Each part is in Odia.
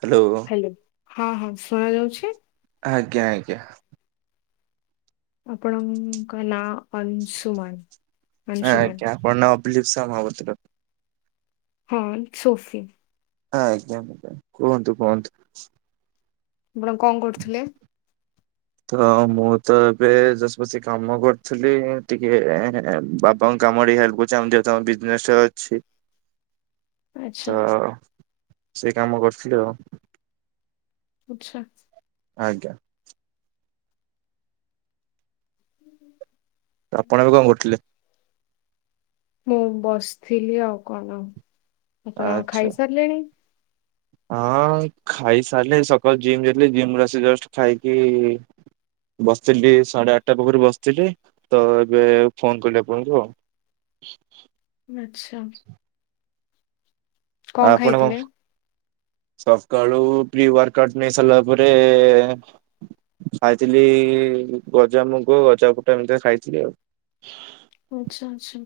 ହ୍ୟାଲୋ! ହଁ ହଁ ଶୁଣ ଯାଉଛି? ଆଜ୍ଞା ଆଜ୍ଞା। ଆପଣଙ୍କ ନାଁ ଅଂଶୁମନ ଅଂଶୁମନ। ଲିପ୍ସା ମହାପାତ୍ର। ହଁ ସୋଫି। ଆଜ୍ଞା ଆଜ୍ଞା, କୁହନ୍ତୁ କୁହନ୍ତୁ। ଆପଣ କଣ କରୁଥୁଲେ? ତ ମୁଁ ତ ଏବେ ଯଶପସି କାମ କରୁଥିଲି, ଟିକେ ବାବାଙ୍କ କାମ। ମୁଁ ଟିକେ ହେଲ୍ପ କରୁଛି। ଆମ ଯେହେତୁ ଆମ ବିଜନେସ୍ ଅଛି। ଆଚ୍ଛା ତ ସେ କାମ କରୁଥିଲି ଆଉ। ଆଛା। ଆଜ୍ଞା। ହୁଁ। ଆପଣ ଏବେ କଣ କରୁଥିଲେ? ମୁଁ ବସିଥିଲି ଆଉ କଣ, ଆପଣ ଆଚ୍ଛା ଖାଇସାରିଲେଣି। ହଁ ଖାଇ ସାରିଲେ ସକାଳୁ ଜିମ୍ ଯାଇଥିଲେ ଜିମରୁ ଆସି ଜଷ୍ଟ ଖାଇକି-ଇ ବସିଥିଲି ଟିକେ, ସାଢେ ଆଠଟା ପାଖରୁ ବସିଥିଲି ତ ଏବେ ଫୋନ୍ କଲି ଆପଣଙ୍କୁ ଆଉ। ଆଛା। କଣ ଖାଇଥିଲେ? ସକାଳୁ ପ୍ରି ୱାର୍କାଉଟ ନେଇ ସାରିଲା ପରେ ଖାଇଥିଲି ଗଜାମୁଗ, ଗଜାବୁଟ ଏମିତିଆ ଖାଇଥିଲି ଆଉ। ଆଛା ଆଛା।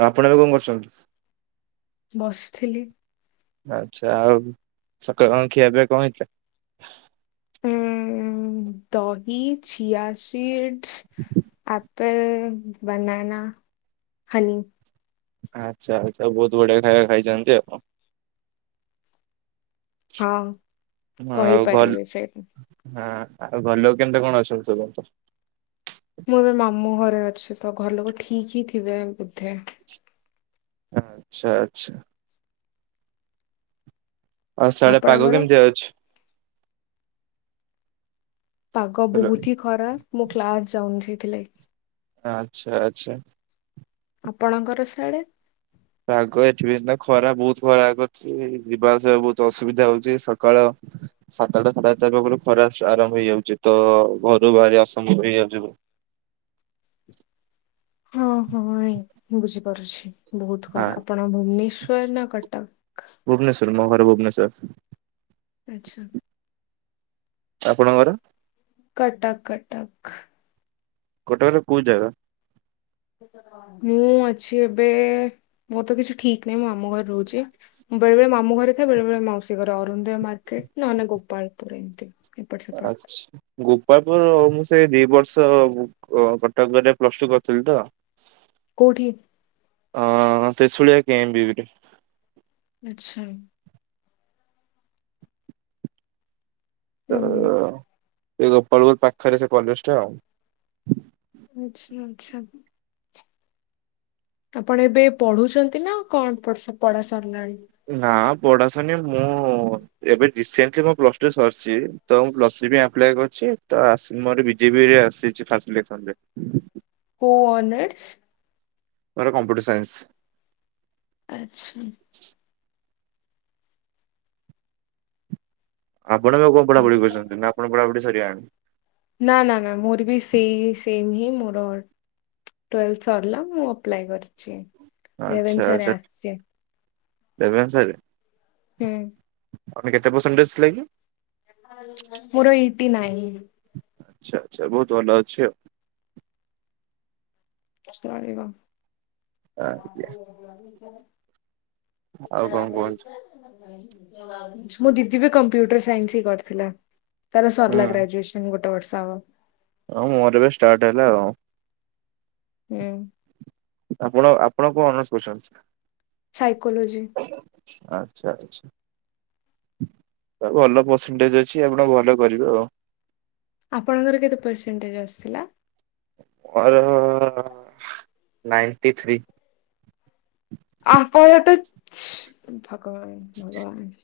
ଆଉ ଆପଣ ଏବେ କଣ କରୁଛନ୍ତି। ବସିଥିଲି। ଆଛା ଆଉ ସକାଳ କଣ ଖିଆପିଆ କଣ ହେଇଥିଲା? ଉ- ଦହି ଚିଆଶୀଡ୍, ଆପ ଆପେଲ, ବନାନା, ହନି। ଆଚ୍ଛା ଆଚ୍ଛା। ବହୁତ ବଢିଆ ଖାଇବା ଖାଇଛନ୍ତି ଆଉ। ହଁ। ହଁ ଆଉ ଭଲ କହିପାରିବି ସେଇଟା ହଁ। ଆଉ ଘରଲୋକ କେମତି କଣ ଅସନ୍ତି ସୁ ବୁୁନ୍ତ। ମୋର ଏ ମାମୁଁ ଘରେ ଅଛି। ତ ଘର ଲୋକ ଠିକ ହିଁ ଥିବେ ବୋଧେ ଆଛା ଆଚ୍ଛା। ଆଉ ସାଢେ ପାଗ ଆପଣଙ୍କର? କେମିତି ଅଛି! ପାଗ ହାଲୋ ବହୁତ ହି ଖରାପ। ମୁଁ କ୍ଲାସ ଯାଉନି ସେଇଥିଲାଗି। ଆଚ୍ଛା ଆଛା। ଆପଣଙ୍କର ସିଆଡେ ପାଗ ଏଠି ବି ଖରା ବହୁତ ଖରା କର ଅଛି ଯିବା ଆସିବା ବହୁତ ଅସୁବିଧା ହଉଛି ସକାଳ ସାତଟା ସାଢେ [unintelligible] ଆାତଟା ବେଳକୁ ଖରା ଆରମ୍ଭ ହେଇଯାଉଛି ତ ଘରୁ ବାହାରିବା ଅସମ୍ଭବ ହେଇଯାଉଛି। ହଁ ହଁ ଏଇ ମୁଁ ବୁଝିପାରୁଛି। ବହୁତ ହଁ ଖରା ଆପଣ ଭୁବନେଶ୍ଵର ନା କଟକ ଭୁବନେଶ୍ୱର ମୋ ଘର ଭୁବନେଶ୍ୱର ଆଚ୍ଛା। ଆପଣଙ୍କର କଟକ କଟକ କଟକ ର କୋଉ ଜାଗା ମୁଁ ଅଛି ଏବେ ମୋର ତ କିଛି ଠିକ ନାହିଁ ମୁଁ ମାମୁଁ ଘରେ ରହୁଛି, ବେଳେବେଳେ ମାମୁଁ ଘରେ ଏ ବେଳେ ବଳେ ମାଉସୀ ଘରେ ଅରୁନଦୟ ମାର୍କେଟ୍ [unintelligible] ନ ନେ ଗୋପାଳପୁର ଏମିତି ଏପଟ ସେପଟ ଆଛା ଗୋପଳ ମୋର ମୁଁ ସେଇ ଦି ବର୍ଷ କଟକରେ ପ୍ଲସ ଟୁ କରିଥିଲି ତ କୋଉଠି ହଁ ତ୍ରୀସୁଳିଆ କେଏମ୍ ବି ବି ଟି ଆଚ୍ଛା। ତ ହୁଁ। ଏ ଗୋପାଳପୁର ପାଖରେ ସେ କଲେଜ ଟା ଆଉ ଆଚ୍ଛା ଆଚ୍ଛା ଆପଣ ଏବେ ପଢୁଛନ୍ତି ନା କଣ ପଢା ସାରିଲାଣି। ନାଁ। ପଢା ଶରନୀ ମୁଁ ଏବେ ରିସେଣ୍ଟଲି ମୁ ପ୍ଲସ ଟୁ ସରିଛି ତ ମୁଁ ପ୍ଲସ ଥ୍ରୀ ଆପ୍ଲାଏ କରିଛି। ତ ମୋର ବିଜେପିରେ ଆସିଛି ଫାଷ୍ଟ ସିଲେକ୍ସନ ରେ କୋଉ ଅନର୍ସ ମୋର କମ୍ପ୍ୟୁଟର ସାଇନ୍ସ ଆଚ୍ଛା। ଆପଣ ଆ କଣ ପଢା ପଢି କରଛନ୍ତି ନା ଆପଣ ପଢା ପଢି ସରି ଗଲାଣି। ନାଁ ନାଁ ନାଁ ମୋର ବି ସେଇ ସେମ୍ ହିଁ ମୋର ଟ୍ୱେଲ୍ଭ ସରିଲା ମୁଁ ଆପ୍ଲାଏ କରିଛି ରେଭେନ୍ସା ରେ ଆସିଛି। ରେଭେନ୍ସା ରେ ହୁଁ। [unintelligible] ଆପ କେତେ ପରସେଣ୍ଟେ ଥିଲା କି ମୋର ଏଇଟି ନାଇନ୍ ଆଛା ଆଛା ବହୁତ ଭଲ ଅଛି। ଚାଲିବ ଆଜ୍ଞା [unintelligible] ଆଉ ଇ କଣ ଆଇ କୁହନ୍ତୁ? [unintelligible] [unintelligible] ମୁଁ ଦିଦି ବି କମ୍ପ୍ୟୁଟର ସାଇନ୍ସ ହି କରିଥିଲା ତାର ହୁଁ ସରିଲା ଗ୍ରାଜୁଏସନ ଗୋଟେ ଏବେ ବର୍ଷା ହବ। ହଁ, ମୋର ଏବେ ଷ୍ଟାର୍ଟ ହେଲା ଆଉ। ହୁଁ। ଆପଣ ଆପଣ କଣ ଅନର୍ସ କରିଛନ୍ତି? ସାଇକୋଲୋଜି ଆଚ୍ଛା, ଆଚ୍ଛା। ଭଲ ପରସେଣ୍ଟେଜ ଅଛି। ଆପଣ ଭଲ କରିବେ ଆଉ। ଆପଣଙ୍କର କେତେ ପରସେଣ୍ଟେଜ୍ ଆସିଥିଲା? ମୋର ନାଇଣ୍ଟି ଥ୍ରୀ ଆପଣ ତ ଭଗବାନ, ଭଗବାନ।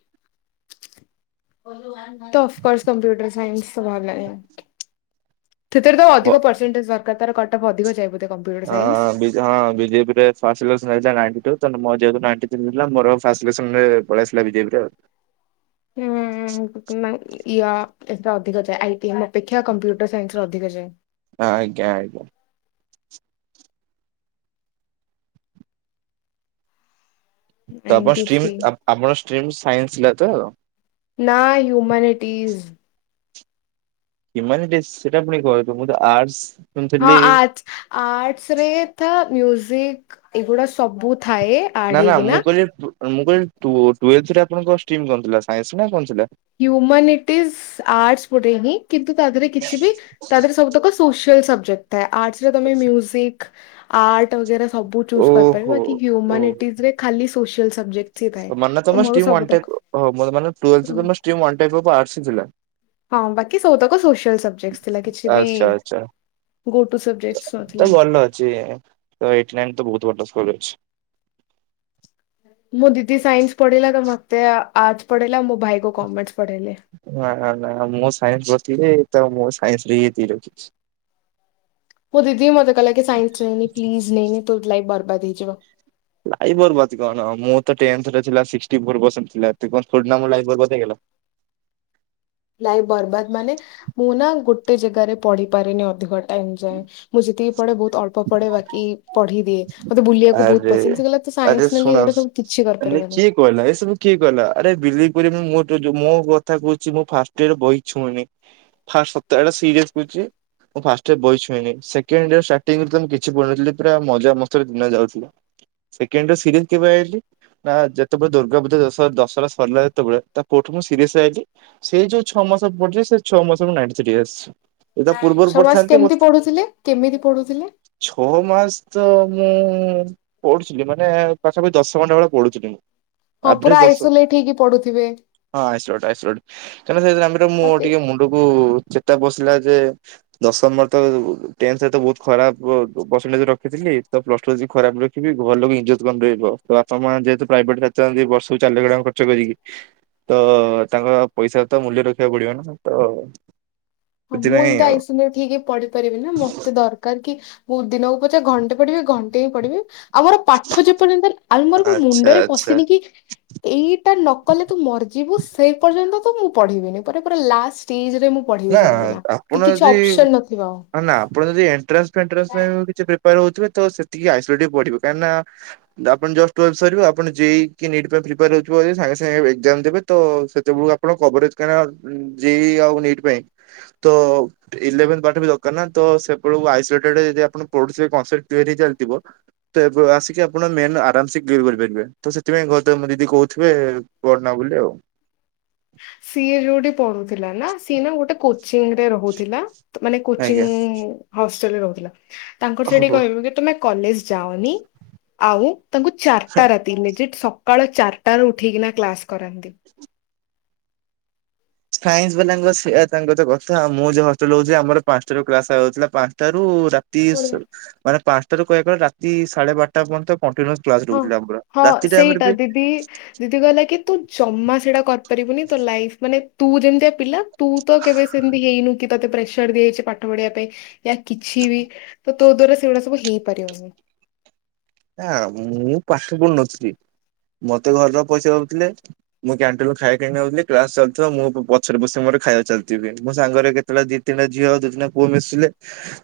ତ ଅଫକୋର୍ସ କମ୍ପ୍ୟୁଟର ସାଇନ୍ସ ଭଲ ଲାଗେନି। ସେଥିରେ ତ ହଁ ଅଧିକ ପରସେଣ୍ଟେଜ ଦରକାର। ତାର କଟ୍ଅଫ୍ ଅଧିକ ଯାଏ ବୋଲି। ହଁ ହଁ ବିଜେପିରେ ଫାର୍ଷ୍ଟ ସିଲେକସନ ଯାଇଇଥିଲା, ନାଇଣ୍ଟି ଟୁ। ମୋର ଯେହେତୁ ନାଇଣ୍ଟି ଥ୍ରି ଥିଲା, ମୋର ଫାର୍ଷ୍ଟ ସିଲେକସନରେ ପଳେଇ ଆସିଲା ବିଜେବିରେ। ହୁଁ। [unintelligible] ୟା, ଏଟା ଅଧିକ ଯାଏ ଆଇ ଟି ଏମ ଅପେକ୍ଷା କମ୍ପ୍ୟୁଟର ସାଇନ୍ସର ଅଧିକ ଯାଏ। ଆଜ୍ଞା ଆଜ୍ଞା। ତ ଆପଣ ନାଇଣ୍ଟି ଷ୍ଟ୍ରିମ୍ ଥ୍ରୀ ଆ ଆପଣ ଷ୍ଟ୍ରିମ୍‌ ସାଇନ୍ସ ଥିଲା ତ? ନା ହ୍ୟୁମାନିଟିଜ। ହ୍ୟୁମାନିଟିଜ୍ ସେଟା ପୁଣି କଣ ହେଇଥିବ ମୁଁ ତ ଆର୍ଟସ। ହଁ, ଶୁଣିଥିଲି ଆର୍ଟସ। ଆର୍ଟସ ରେ ଥା ମ୍ୟୁଜିକ ଏଗୁଡା ସବୁ। ଥାଏ ଆଡ ନା, ନା। ମୁଁ ହେଇକିନା କହିଲି ଟୁ ମୁଁ କହିଲି, ଟୁ ଟ୍ୱେଲଥ୍‌ ରେ ଆପଣଙ୍କ ଷ୍ଟ୍ରିମ୍ କଣ ଥିଲା? ସାଇନ୍ସ ନା କଣ ଥିଲା? ହ୍ୟୁମାନିଟିଜ୍‌ ଆର୍ଟସ ଗୋଟେ ହିଁ। କିନ୍ତୁ ତା ଦେହରେ କିଛି ବି, ତା ଦେହରେ ସବୁତକ କୃସିଆଲ ସବଜେକ୍ଟ ଥାଏ। ଆର୍ଟସ ରେ ତମେ ମ୍ୟୁଜିକ୍, ଆର୍ଟ ବଗେରା ସବୁ ଚୁଜ୍ କରିପାରିବ। ଓହୋ ବାକି ଓ ହ୍ୟୁମାନିଟିଜ୍‌ ରେ ଖାଲି ସୋସିଆଲ୍ ସବଜେକ୍ଟ। ହିଁ ଥାଏ ମାନେ, ତ ତମ ମୋର ଷ୍ଟ୍ରିମ୍‌ ୱାନ୍ ସବୁତକ ଟାଇଫ ଅ ମା ମାନେ, ଟ୍ଵେଲଥ୍‌ରେ ଉଁ, ତମ stream one type of arts ହିଁ ଥିଲା। ହଁ, ବାକି ସବୁତକ ସୋସିଆଲ ସବଜେକ୍ଟ ଥିଲା କିଛି ବି। ଆଚ୍ଛା ଆଚ୍ଛା ଗୋ ଟୁ ସବଜେକ୍ଟ ତ ନଥିଲା ଭଲ ଅଛି ତ ଏଇଟିନାଇନ ତ ବହୁତ ଭଲ। ଭଲ ଅଛି। ମୋ ଦିଦି ସାାଇନ୍ସ ପଢିଲା, ତ ମତେ ଆର୍ଟସ ପଢେଇଲା ମୋ ଭାଇ କୁ କମର୍ସ ପଢେଇଲେ ନା, ନା, ନା, ମୁଁ ସାଇନ୍ସ ପଢ଼ଥିଲି। ତ, ମୁଁ ସାଇନ୍ସରେ ଏଇ ଏତିକି ରଖିଛି। ମୋ ଦିଦି ବି ମତେ କହିଲା କି ସାଇନ୍ସ ନେନି ପ୍ଲିଜ ନେନି ତୋ ଲାଇଫ ବର୍ବାଦ ହେଇଯିବ। ଲାଇଫ ବର୍ବାଦ କଣ? ମୋର ତ ଟେନ୍ଥ ରେ ଥିଲା ସିକ୍ସଟି ଫୋର ପରସେଣ୍ଟ ଥିଲା। ତେବେ ଥୋଡ଼ିନା ମୋ ଲାଇଫ ବର୍ବାଦ ହେଇଗଲା। [inaudible] ଲାଇଫ ବର୍ବାଦ ମାନେ, ମୁଁ ନା ଗୋଟେ ଜାଗାରେ ପଢ଼ି ପାରେନି, ଅଧିକ ଟାଇମ ଯାଏ। ମୁଁ ଯେତିକି ପଢ଼େ ବହୁତ ଅଳ୍ପ ପଢ଼େ ବାକି ପଢ଼ି ଦିଏ। ମତେ ବୁଲିବାକୁ ବହୁତ ଆରେ ପସନ୍ଦ ସେ କହିଲା, ତୁ ଆରେ ସାଇନ୍ସ ନେଲେ ଶୁଣ ଏଗୁଡା ସବୁ କିଛି ମାନେ କରିପାରିବନି। କିଏ କହିଲା? ଏସବୁ କିଏ କହିଲା? ଆରେ, ବିଲିଭ୍ କରିବନି ମୋର ତ ଯଉ ମୋ କଥା କହୁଛି ମୁଁ ଫାର୍ଷ୍ଟ ୟିଅରରେ ବହି ଛୁଇଁନି ଫାର୍ଷ୍ଟ ସତ ଏଇଟା ସିରିୟସ୍ କହୁଛି। ମୁଁ ଫାର୍ଷ୍ଟ ଇୟର ବହି ଛୁଇଁନି ସେ କେଣ୍ଡ ଇୟର ଷ୍ଟାର୍ଟିଂରେ ତ ମୁ କିଛି ପଢୁନଥିଲି ପୁରା ମଜାମସ୍ତି ରେ ଦିନ ଯାଉଥିଲା। ସେକେଣ୍ଡ ଇୟର ସିରିଏସ କେବେ ଆଇଲି। ନା, ଯେତେବେଳେ ଦୁର୍ଗା ପୂଜା ଦଶହ ଦଶହରା ସରିଲା, ଯେତେବେଳେ ତା ପରଠୁ ମୁଁ ସିରିଏସ ଆଇଲି ସେଇ ଯୋଉ ଛ ମାସ ପଢିଛି ସେ ଛଅ ମୁଁ ସବୁ ନାଇଣ୍ଟି ଥ୍ରୀ ଆସିଛି। ଏ ତା ପୂର୍ବରୁ ଛଅ ମାସ ପଢିଥାନ୍ତି କେମିତି ମତେ ପଢୁଥିଲେ? କେମିତି ପଢୁଥିଲେ? ଛଅ ମାସ ତ ମୁଁ ପଢ଼ୁଥିଲି ମାନେ ପାଖାପାଖି ଦଶ ଘଣ୍ଟା ଭଳିଆ ପଢ଼ୁଥିଲି ମୁଁ। ହଁ ଆଭରେଜ ପୁରା ଦଶ ଆଇସୋଲେଟ ହେଇକି ପଢ଼ୁଥି ହଁ ଆଇସୋଲେଟ୍‌ ଆଇସୋଲେଟ୍ କାରଣ ସେ ଯେତେବେଳେ ଆମର ମୁଁ ମତେ ଟିକେ ମୁଣ୍ଡକୁ ଚେତା ପଶ ଥିଲା ଯେ ଦଶମରେ ତ ଟେନ୍ଥ ରେ ତ ବହୁତ ଖରାପ ପ-ପ-ପରସେଣ୍ଟେଜ୍ ରଖିଥିଲି। ତ, ପ୍ଲସ ଟୁ ରେ ଯଦି ଖରାପ ରଖିବି, ଘର ଲୋକ ଇଜ୍ଜତ କଣ ଦେବ। ତ ଆପଣମାନେ ଯେହେତୁ ପ୍ରାଇଭେଟ ରେ ଏତେ ଦିଅନ୍ତି ବର୍ଷକୁ ଚାରି ଲକ୍ଷ ଟଙ୍କା ଖର୍ଚ୍ଚ କରିକି। ତ ତାଙ୍କର ପଇସା ତ ମୂଲ୍ୟ ରଖିବାକୁ ପଡିବ ନା ତ। ହଁ ମୁଁ ସେଥିପାଇଁ ଏମିତି ଆଉ। ଆଇସୋଲେଟ ହେଇକି ପଢି ପାରିବିନି ନା ମତେ ଦରକାର କି। ମୁଁ ଦିନକୁ ପଛେ ଘଣ୍ଟେ ପଢିବି ଘଣ୍ଟେ ହିଁ ପଢିବି। ଆଉ ମୋର ପାଠ ଯେ ପର୍ଯ୍ୟନ୍ତ ଆଲମାରି କୁ ଆଚ୍ଛା ମୁଣ୍ଡରେ ଆଚ୍ଛା ପଶିନି କି। ଏଇଟା ନ କଲେ ତୁ ମରିଯିବୁ ସେଇ ପର୍ଯ୍ୟନ୍ତ। ତ ମୁଁ ପଢ଼ିବିନି ପରେ ପୁରା ଲାଷ୍ଟ ଶ୍ଟେଜ ରେ ମୁଁ ପଢିବି ସେ ଆ-ଆପଣ ଯଦି ଆରେ ନା ଆପଣ ଯଦି ଏଣ୍ଟ୍ରାନ୍ସ ଫେଣ୍ଟ୍ରାନ୍ସ ପାଇଁ କିଛି ପ୍ରି ପ୍ୟାର୍ ହଉଥିବେ ତ ସେତିକି ଆଇସୋଲେଟ୍ ହେଇ ପଢିବେ କାହିଁକି ନା ଆପଣ ଯଷ୍ଟ ଟ୍ୱେଲଭ୍ଥ ସରିବ ଆପଣ ଜେ ଇ କି ନୀଟ ପାଇଁ ପ୍ରିପେୟାର ହେଉଥିବ ଯଦି ସାଙ୍ଗେ ସାଙ୍ଗେ ଏକ୍ଜାମ ଦେବେ ତ ସେତେବେଳୁ ଆପଣ କଭରେଜ କାହିଁ ନା ଉଁ ଜେ ଇ ଆଉ ନିଟ ପାଇଁ ତ ଇଲଭେନ୍ଥ ପାଠ ବି ଦରକାର ନା ତ ସେବେଳକୁ ଆଈଶୋଲେଟେଡ ହେଇକି ଯଦି ଆପଣ ପଢୁଥିବେ କ କଂସ୍ପେଟ ଥିଓରୀ ଚାଲିଥିବ ତେବେ ଆସିକି ଆପଣ ମେନ୍ ଆରାମ ସେ କ୍ଲିୟର କରିପାରିବେ ତ ସେଥିପାଇଁ ଘରେ ତମ ଦିଦି କହୁଥିବେ କରନା ବୋଲି ଆଉ। ସିଏ ଯୋଉଠି ପଢୁଥିଲା ନା ସିଏ ନା ଗୋଟେ କୋଚିଂରେ ରହୁଥିଲା। ମାନେ କୋଚିଂ ଆଜ୍ଞା। ହଷ୍ଟେଲରେ ରହୁଥିଲା। ତାଙ୍କର ସେଠିକେ ଓହୋ। କହିବ କି ତମେ କଲେଜ ଯାଅନି। ଆଉ ତାଙ୍କୁ ଚାରିଟା ରାତି ନୁହେଁ। ସକାଳ ଚାରିଟା ରୁ ଉଠିକିନା କ୍ଲାସ କରାନ୍ତି। ସାଇନ୍ସ ବାଲାଙ୍କ ସେ ତାଙ୍କ ତ କଥାଉ ମୁଁ ଯୋଉ ହଷ୍ଟେଲ ହଉଛି ଆମର ପାଞ୍ଚଟା ରୁ କ୍ଲାସଥିଲା ପାଞ୍ଚଟା ରୁ ରାତି ରାତି ମାନେ ପାଞ୍ଚଟାାରୁୁ କହିବାକୁ ରାତି ସାଢେ ବାରଟା ପର୍ଯ୍ୟନ୍ତ। କ୍ଲାସ୍ ହଁ ରହୁଥିଲା ଆମର। ହଁ ରାତି ଟାଇମରେ ସେଇଟା ବି ଦିଦି ଦିଦି କହିଲା କି ତୁ ଜମା ସେଇଟା କରିପାରିବୁନି ତୋ ଲାଇଫ ମାନେ ତୁ ଯେମିତିଆ ପିଲା ତୁ ତ କେବେ ସେମିତି ହେଇନୁ କି ତତେ ପ୍ରେସର ଦିଆଯାଇଛି ପାଠ ପଢିବା ପାଇଁ। ୟ କିଛି ବି ତ ତୋ ଦ୍ଵାରା ସେଗୁଡା ସବୁ ହେଇପାରିବନି। ନା ମୁଁ ପାଠ ପଢ଼ୁ ନଥିଲି। ମତେ ଘର ପଇସା ଦଉଥିଲେ ମୁଁ କ୍ୟାଣ୍ଟିନୁ ଖାଇବାକଣି ନେଉଥିଲି କ୍ଲାସ ଚାଲିଥିବ ମୁଁ ପଛରେ ବସି ମୋର ଖାଇବା ଚାଲିଥିବ ମୋ ସାଙ୍ଗରେ କେତେଟା ଦି ତିନିଟା ଝିଅ ଦି ଦଟା ପୁଅ ମିଶିଲ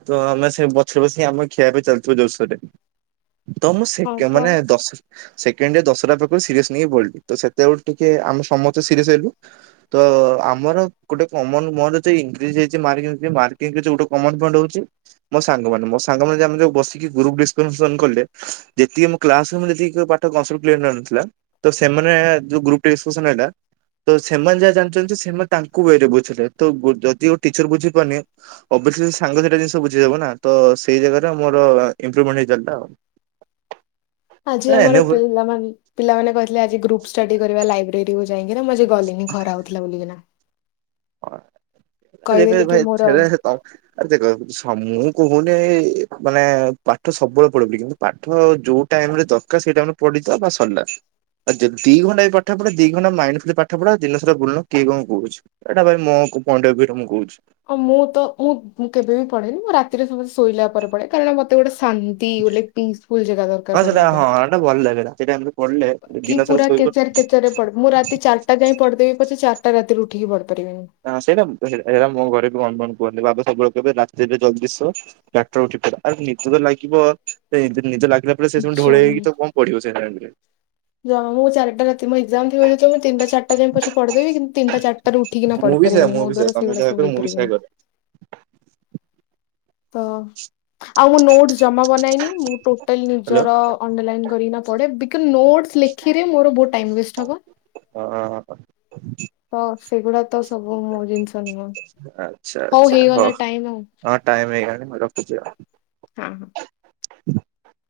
ତ ଆମେ ସେ ପଛରେ ବରେ ଆମେ ଖିଆ ପାଇଁ ଚାଲିଥିବ ଜୋରସୋରରେ ତ ମୁଁ ସେ ହଁ ତ ମାନେ ଦଶ ସେକେଣ୍ଡ ରେ ଦଶଟା ପାଖରୁ ସିରିଏସ ନେଇକି ପଡିଲି ତ ସେତେବେଳେୁ ଟିକେ ଆମେ ସମସ୍ତେ ସିରିୟସ ହେଲୁ ତ ଆମର ଗୋଟେ କମନ୍ ମୋରଇଟ [unintelligible] ମୋ ସାଙ୍ଗମାନେ ମୋ ସାଙ୍ଗମାନେ ଯଉ ବସିକି ଗ୍ରୁପ୍ ଡିସ୍କସନ କଲେ ଯେତିକି ମୁଁ କ୍ଲାସ ରକି ପାଠନଥିଲା ତ ସେମାନେ ଗ୍ରୁପ୍ ଟା ଟା। ତ ସେମାନେ ଯାହା ଜାଣିଛନ୍ତି ସେମାନେ ତାଙ୍କ ଭରେ ବୁଝିଲେ ତ ଯଦି ଟିଚର ବୁଝିପାରୁନି [unintelligible] ବ ସାଙ୍ଗସଥିା ଜିନିଷ ବୁଝିବ ନା ତ ସେଇ ଜାଗାରେ ମୋର ଇମ୍ପୁର୍ଭମେଣ୍ଟ ହେଇାଯାଆନ୍ତା [unintelligible] ଆଜି ଆମର ପିଲା ପିଲାମାନେ କହିଥିଲେ ଆ ଗ୍ରୁପ ଷ୍ଟଡି କରିବା ଲାଇବ୍ରେରୀ କୁ [unintelligible] ଯାଇକି ନା ମୁଁ ଗଲିଣିି ଖରା ହଉଥିଲା ବୁଲିକିନା। ହଁ ଖ କି ଭାଇ ମୋର ଛଖ ସମୁଖ [unintelligible] କହୁନି ମାନେ ପାଠ ସବୁବେଳେ ପଢିବ ବୋଲି କିନ୍ତୁ ପାଠ ଯୋଉ ଟାଇମ ରେ ଦରକାର ସେଇ ଟାଇମ ପ [unintelligible] ବାସ ସରିଲା। ଆ ଦି ଘଣ୍ଟା ଏ ପ ପାଠ ପଢା ଦି ଘଣ୍ଟ ମାଇଣ୍ଡ ଫ୍ର ପାଠ ପଢା ଜିନିଷ ବୁଲୁ କିଏ କଣ କହୁଛି [unintelligible] ଏଇଟା ଭାଇ ମୋ ପଏଣ୍ଡ ବିର ମୁଁ କହୁଛି। ଓ ମୁଁ ତ ମୁଁ ମୁଁ କେବେ ବି ପଢେନି ମୋ ରାତିରେ ସମସ୍ତେ ଶୋଇଲା ପରେ ପଢେ କାରଣ ମତେ ଗୋଟେ [unintelligible] ଶାନ୍ତି ଗୋଟେ ପିସଫୁଲ ଜାଗା ହଁ ଦରକାର ସେଟା ପଢେଇିବା ହଁ ପାଇଁ [unintelligible] ଏଟା ଭଲ ଲାଗେ ରାତି ଟାଇମରେ ପଢିଲେ କି ଦିନସାରା ପୁରା ଶୋଇବ କେଚର କେଚ ରେ ପଡ ମୁଁ ରାତି ଚାରିଟା ଯାଇଁ ପଡିଦେବି ପଛେ ଚାରିଟା ରାତିରେ ଉଠିକି ପଡିବ। ନା ସେଇଟା ସେଇଟା ମୋ ଘରେ ବି [unintelligible] କୁହ ବା ସବୁବେଳେ କେ ରାତିରେ ଜଲ୍ଦି ଡାକ୍ତର ଉଠି ପ ଆ ନିଜ ତ ଲାଗିବ ନିଜ ଲ [unintelligible] ସେ ସେମିତି ଜମି ଢଳେଇଇକି ତ କମ ପଡିବ ସେ ଟାଇମ ରେ। ଜମା ମୁଁଚାରିଟା ରାତି ମୋ ଏକ୍ସାମ ଥିବ ଯେତେ ବେଳେ ତ ମୁଁ ତିନଟ ଚାରିଟା ପଦେ କିନ୍ତୁ ତିନଟା ଚାରଟା ରେ ଉଠିକିନା ମୁଁ ପଡି ବି ସେୟା ପାରିବିନି ମୁଁ ମୋ ବି ସେୟା ଦ୍ଵାର ତମେ ସେଇଭଳିଆ ଯାହା ସବୁ କର ମୁଁ ବି ସେୟା ହେଇପାରିବନି। କରେ ତ ଆଉ ମୁଁ ନୋଟ୍ସ ଜମା ବନାଏନି ମୁଁ ଟୋଟାଲ ହ୍ୟାଲୋ। ନିଜର ଅଣ୍ଡରଲାଇନ କରିକିନା ପଢେ ବିକଜ ନୋଟ୍ସ। ଲେଖିରେ ମୋର ବହୁତ୍ ଟାଇମ ୱେଷ୍ଟ ହବ। ହଁ ତ ସେଗୁଡା ତ ସବୁ ମୋ ଜିନିଷ ନୁହେଁ। ଆଚ୍ଛା ଆଚ୍ଛା, ହଉ ହଁ ଟାଇମ ହେଇଗଲାଣି ମୁଁ ରଖୁଛି। ଆଉ। ହଁ ହଁ। [inaudible]